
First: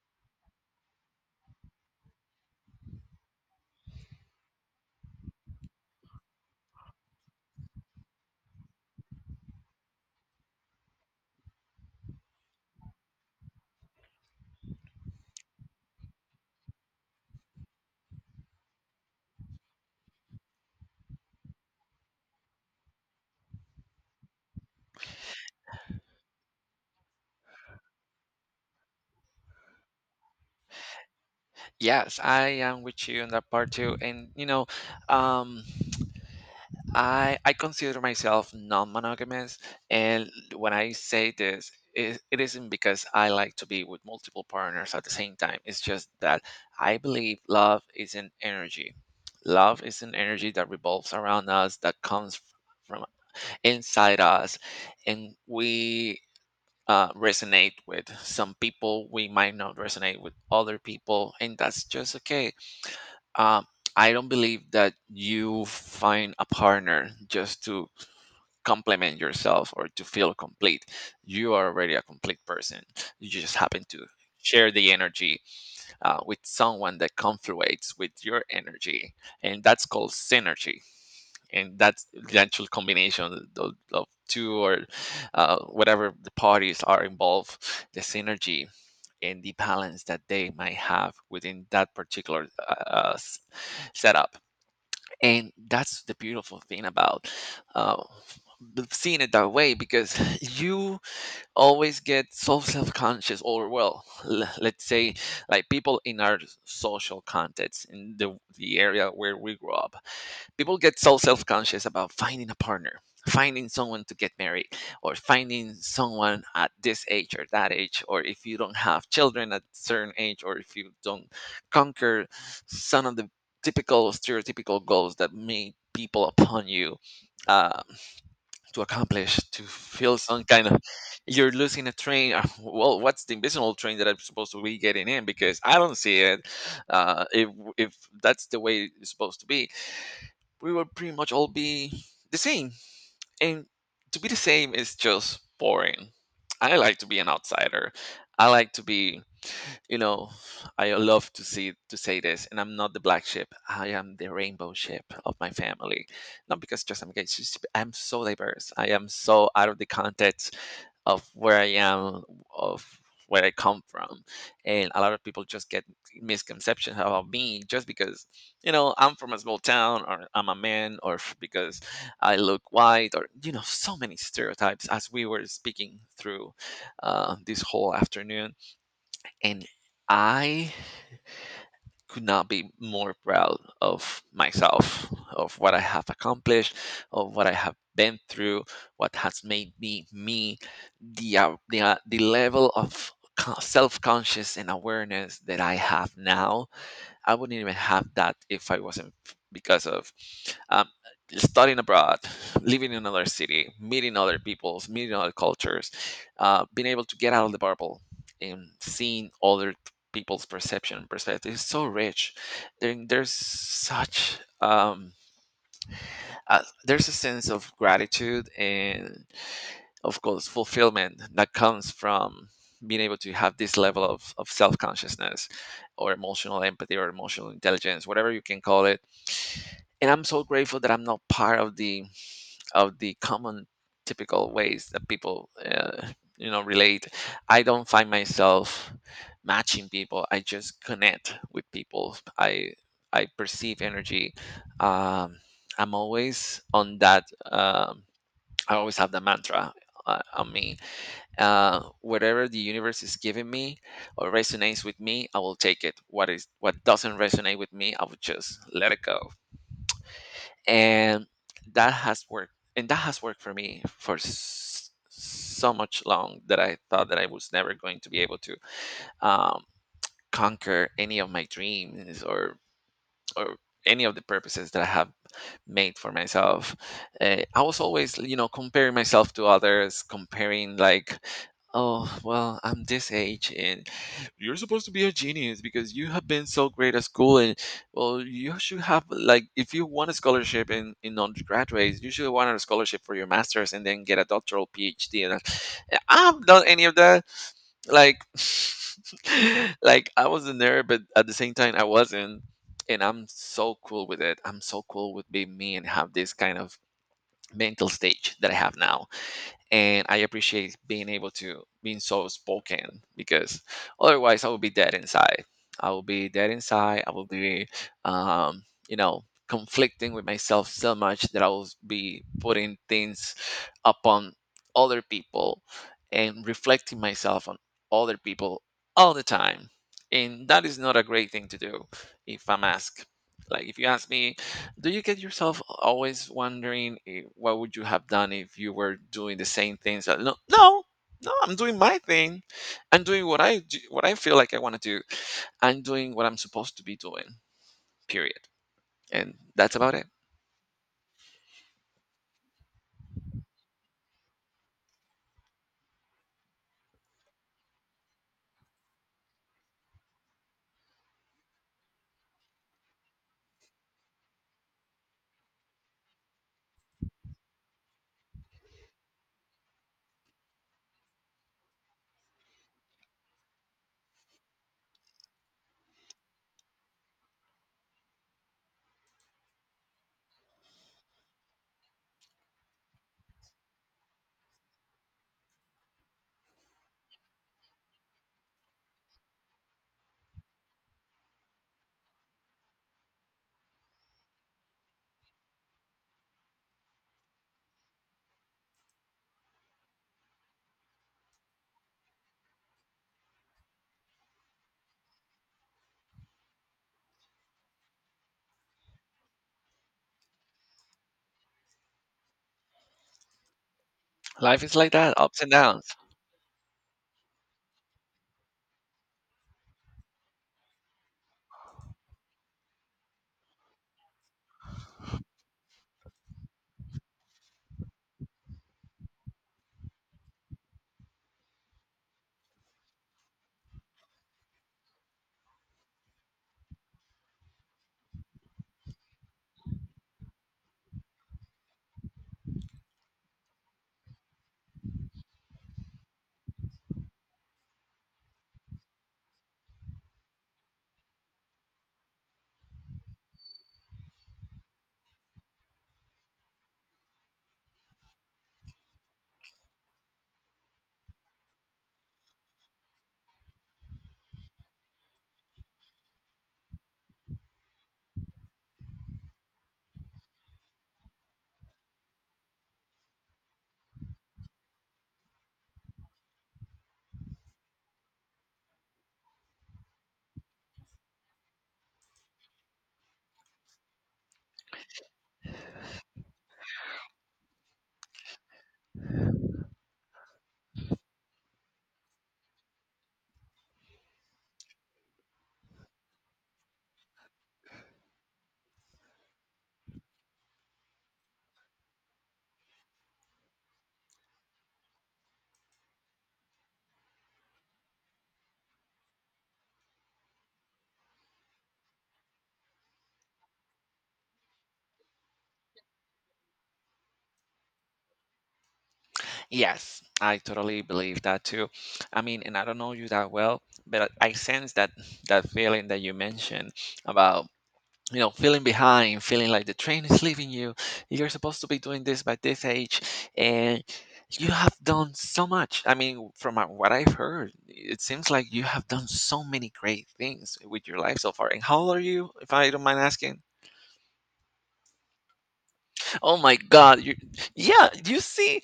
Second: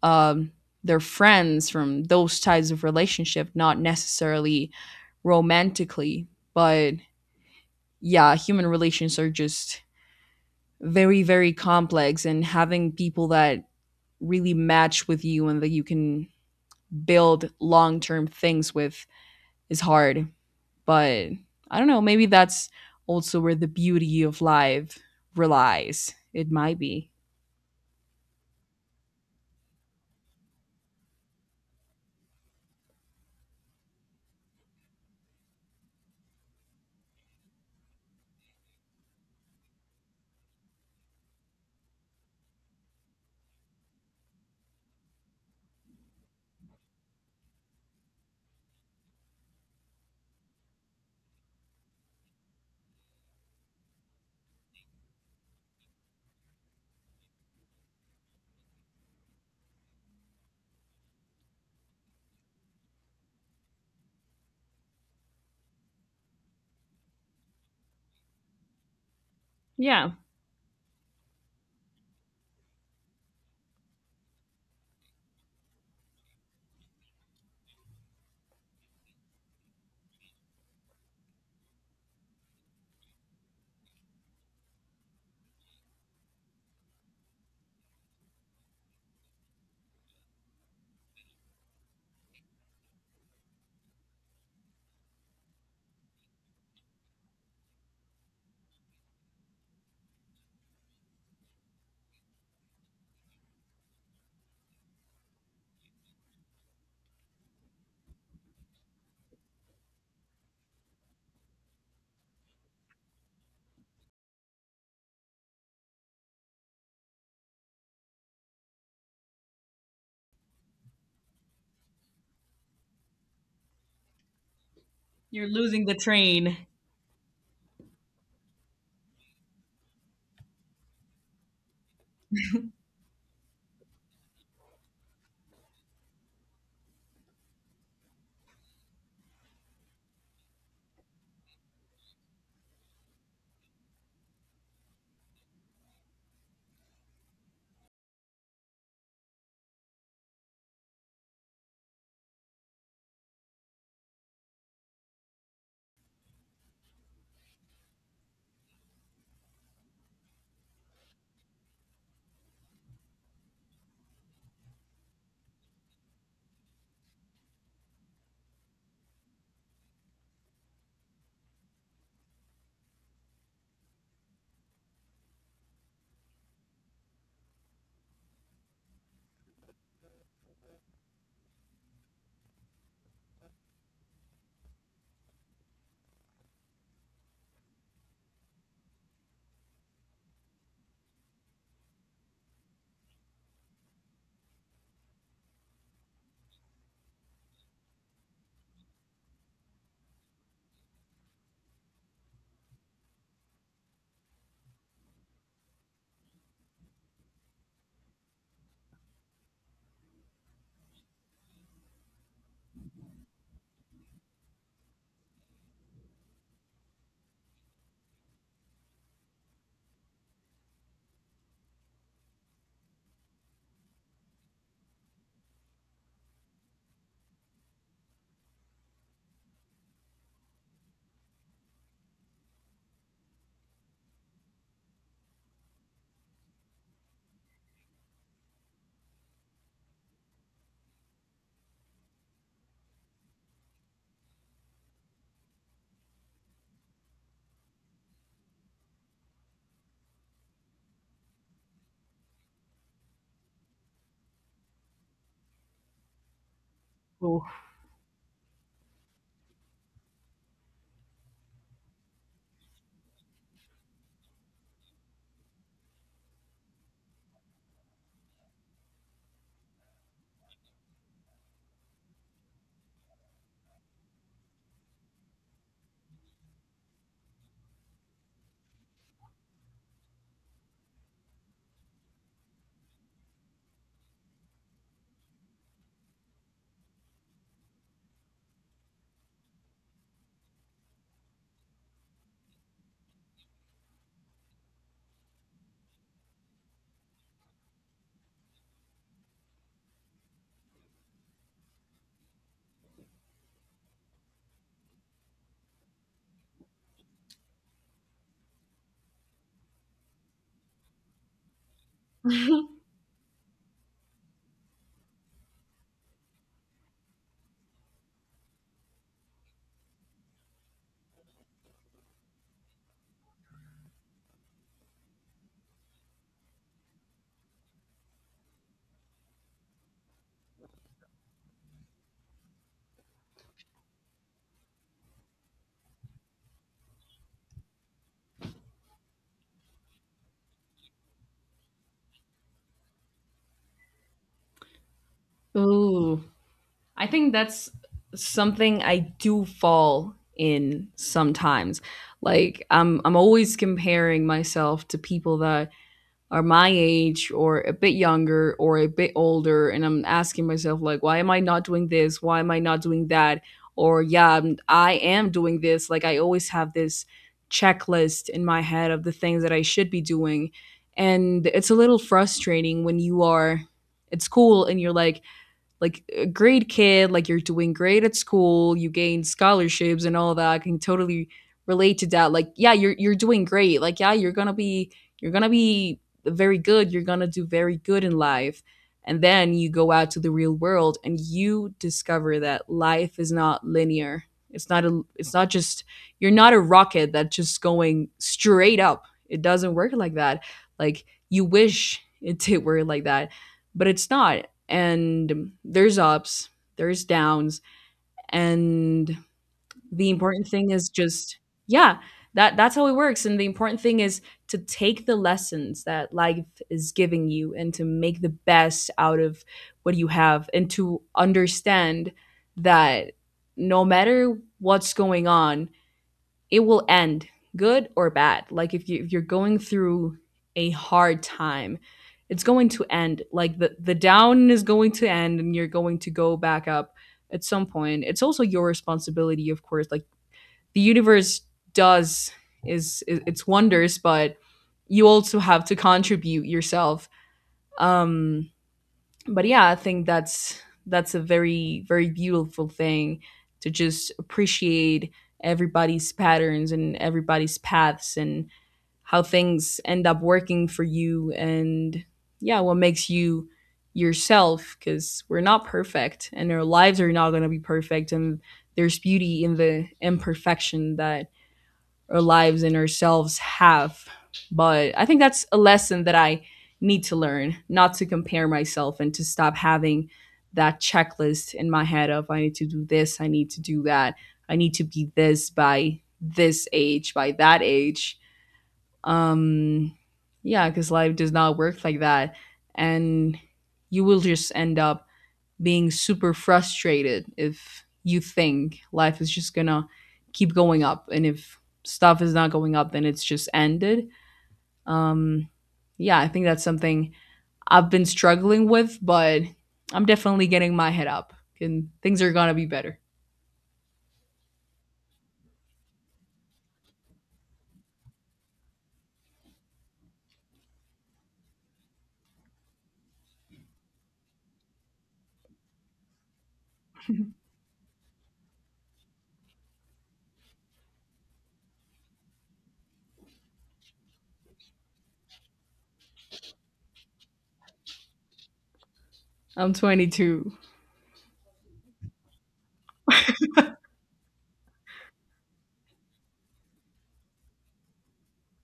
S2: um, their friends, from those types of relationship, not necessarily romantically. But yeah, human relations are just very, very complex, and having people that really match with you and that you can build long term things with is hard. But I don't know, maybe that's also where the beauty of life relies. It might be.
S1: Yes, I am with you on that part too. And um, I consider myself non-monogamous, and when I say this, it isn't because I like to be with multiple partners at the same time. It's just that I believe love is an energy. Love is an energy that revolves around us, that comes from inside us, and we resonate with some people. We might not resonate with other people, and that's just okay. Uh, I don't believe that you find a partner just to complement yourself or to
S2: Yeah.
S1: feel complete. You are already a complete person. You just happen to share the energy with someone that confluates with your energy, and that's called synergy, and that's the actual combination of two, or whatever the parties are involved, the synergy and the balance that they might have within that particular setup. And that's the beautiful thing about uh, seeing it that way, because you always get so self-conscious. Or well, let's say, like people in our social context, in the area where we grew up, people get so self-conscious about finding a partner, finding someone to get married, or finding someone at this age or that age, or if you don't have children at certain age, or if you don't conquer some of the typical stereotypical goals that
S2: You're
S1: make
S2: losing the
S1: people
S2: train.
S1: upon you um, to accomplish, to feel some kind of, you're losing a train. Well, what's the invisible train that I'm supposed to be getting in, because I don't see it? uh, if if that's the way it's supposed to be, we will pretty much all be the same. And to be the same is just boring. I like to be an outsider. I like to be, you know, I love to see to say this, and I'm not the black sheep. I am the rainbow sheep of my family. Not because just I'm gay. It's just I'm so diverse. I am so out of the context of where I am, of where I come from, and a lot of people just get misconceptions about me just because I'm from a small town, or I'm a man, or because I look white, or so many stereotypes. As we were speaking through this whole afternoon, and I could not be more proud of myself, of what I have accomplished, of what I have been through, what has made me me, the the level of self conscious and awareness that I have now. I wouldn't even have that if I wasn't because of um, studying abroad, living in another city, meeting other peoples, meeting other cultures, being able to get out of the bubble, and seeing other people's perception and perspective is so rich. There's such there's a sense of gratitude and of course fulfillment that comes from being able to have this level of self-consciousness, or emotional empathy, or emotional intelligence, whatever you can call it. And I'm so grateful that I'm not part of the common typical ways that people relate. I don't find myself matching people. I just connect with people. I perceive energy. um, I'm always on that. um, I always have the mantra on me. Whatever the universe is giving me or resonates with me, I will take it. What is, what doesn't
S2: Ooh,
S1: resonate with me, I will just let it go. And that has worked, and that has worked for me for so much long that I thought that I was never going to be able to um, conquer any of my dreams, or any of the purposes that I have made for myself. I was always, comparing myself to others, comparing like, oh, well, I'm this age and you're supposed to be a genius because you have been so great at school, and well, you should have, like, if you want a scholarship in undergraduates, you should want a scholarship for your masters and then get a doctoral PhD. And I'm not any of that, like, like I wasn't there, but at the same time I wasn't. And I'm so cool with it, I'm so cool with being me and have this kind of mental stage that I have now. And I appreciate being able to being so spoken, because otherwise I would be dead inside. I will be dead inside. I will be um, conflicting with myself so much that I will be putting things upon other people, and reflecting myself on other people all the time. And that is not a great thing to do if I'm asked. Like if you ask me, do you get yourself always wondering, what would you have done if you were doing the same things No, I'm doing my thing. I'm doing what I do, what I feel like I want to do. I'm doing
S2: Ooh.
S1: what I'm supposed to be
S2: I
S1: doing,
S2: think that's
S1: period.
S2: something I
S1: And
S2: do
S1: that's about it.
S2: fall in sometimes. Like I'm always comparing myself to people that are my age or a bit younger or a bit older, and I'm asking myself, like, why am I not doing this? Why am I not doing that? Or yeah, I am doing this. Like, I always have this checklist in my head of the things that I should be doing, and it's a little frustrating when you are at school and you're like a great kid, like, you're doing great at school, you gain scholarships and all that. I can totally relate to that. Like, yeah, you're doing great. Like, yeah, you're gonna be very good. You're gonna do very good in life. And then you go out to the real world and you discover that life is not linear. It's not just, you're not a rocket that's just going straight up. It doesn't work like that. Like, you wish it did work like that, but it's not, and there's ups, there's downs, and the important thing is just, yeah, that's how it works, and the important thing is to
S1: Life is like
S2: take
S1: that,
S2: the
S1: ups and
S2: lessons
S1: downs.
S2: that life is giving you and to make the best out of what you have, and to understand that no matter what's going on, it will end good or bad. Like, if you're going through a hard time, it's going to end. Like, the down is going to end, and you're going to go back up at some point. It's also your responsibility, of course. Like, the universe does is its wonders, but you also have to contribute yourself. um but yeah, I think that's a very very beautiful thing, to just appreciate everybody's patterns and everybody's paths, and how things end up working for you, and yeah, what makes you yourself, because we're not perfect and our lives are not going to be perfect, and there's beauty in the imperfection that our lives and ourselves have. But I think that's a lesson that I need to learn, not to compare myself and to stop having that checklist in my head of I need to do this, I need to do that, I need to be this by this age, by that age. Um yeah, cuz life does not work like that, and you will just end up being super frustrated if you think life is just gonna keep going up, and if stuff is not going up then it's just ended. um yeah, I think that's something I've been struggling with, but I'm definitely getting my head up, and things are gonna be better.
S1: Yes, I totally believe that too. I mean, and I don't know you that well, but I sense that that feeling that you mentioned about, feeling behind, feeling like the train is leaving you, you're supposed to be doing this by this age. And you have done so much, I mean, from what I've heard, it seems like you have done so
S2: I'm
S1: many great
S2: 22.
S1: things with your life so far. And how old are you, if I don't mind asking? Oh my God! You, yeah, you see,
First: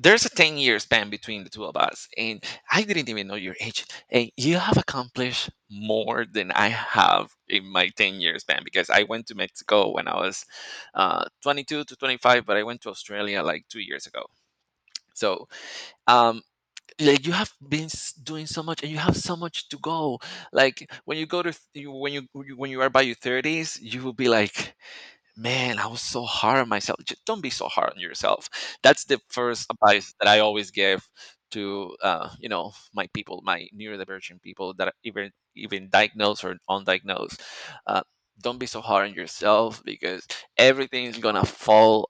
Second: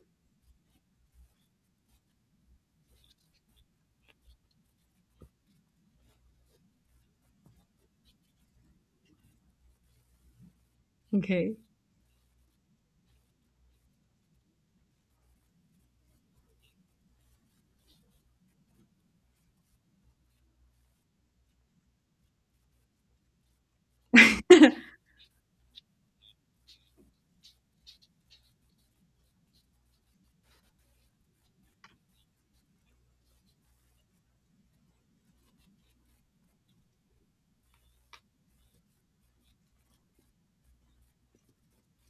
S1: there's a 10-year span between the two of us, and I didn't even know your age. And you have accomplished more than I have in my 10-year span, because I went to Mexico when I was
S2: Okay.
S1: 22 to 25, but I went to Australia like 2 years ago. So, um, like you have been doing so much, and you have so much to go. Like when you go to when you are by your 30s, you will be like, man, I was so hard on myself. Don't be so hard on yourself. That's the first advice that I always give to my people, my neurodivergent people that are even diagnosed or undiagnosed. Uh, don't be so hard on yourself, because everything is gonna fall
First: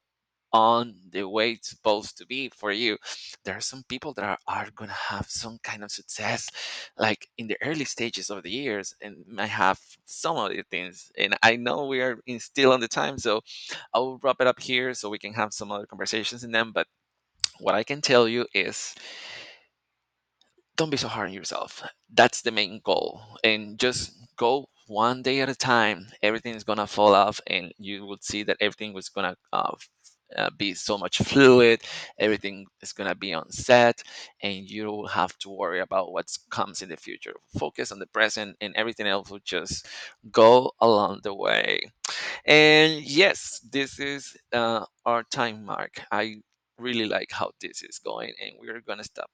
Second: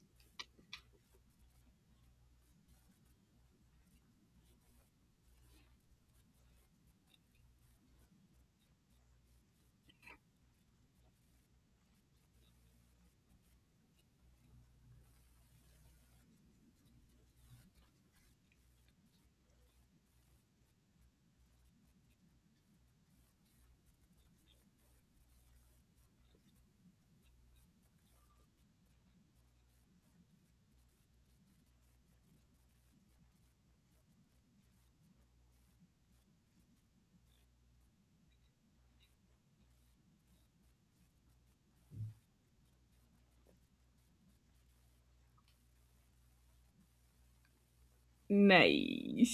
S1: on the way it's supposed to be for you. There are some people that are going to have some kind of success, like in the early stages of the years, and might have some of the things. And I know we are in, still on the time, so I'll wrap it up here so we can have some other conversations in them. But what I can tell you is, don't be so hard on yourself. That's the main goal. And just go one day at a time. Everything's going to fall off, and you will see that everything was going to be so much fluid. Everything is going to be on set, and you don't have to worry about what comes in the future. Focus on the present, and everything else will just go along the way. And yes, this is our time mark. I really like how this is going, and we're gonna stop
S2: Nice.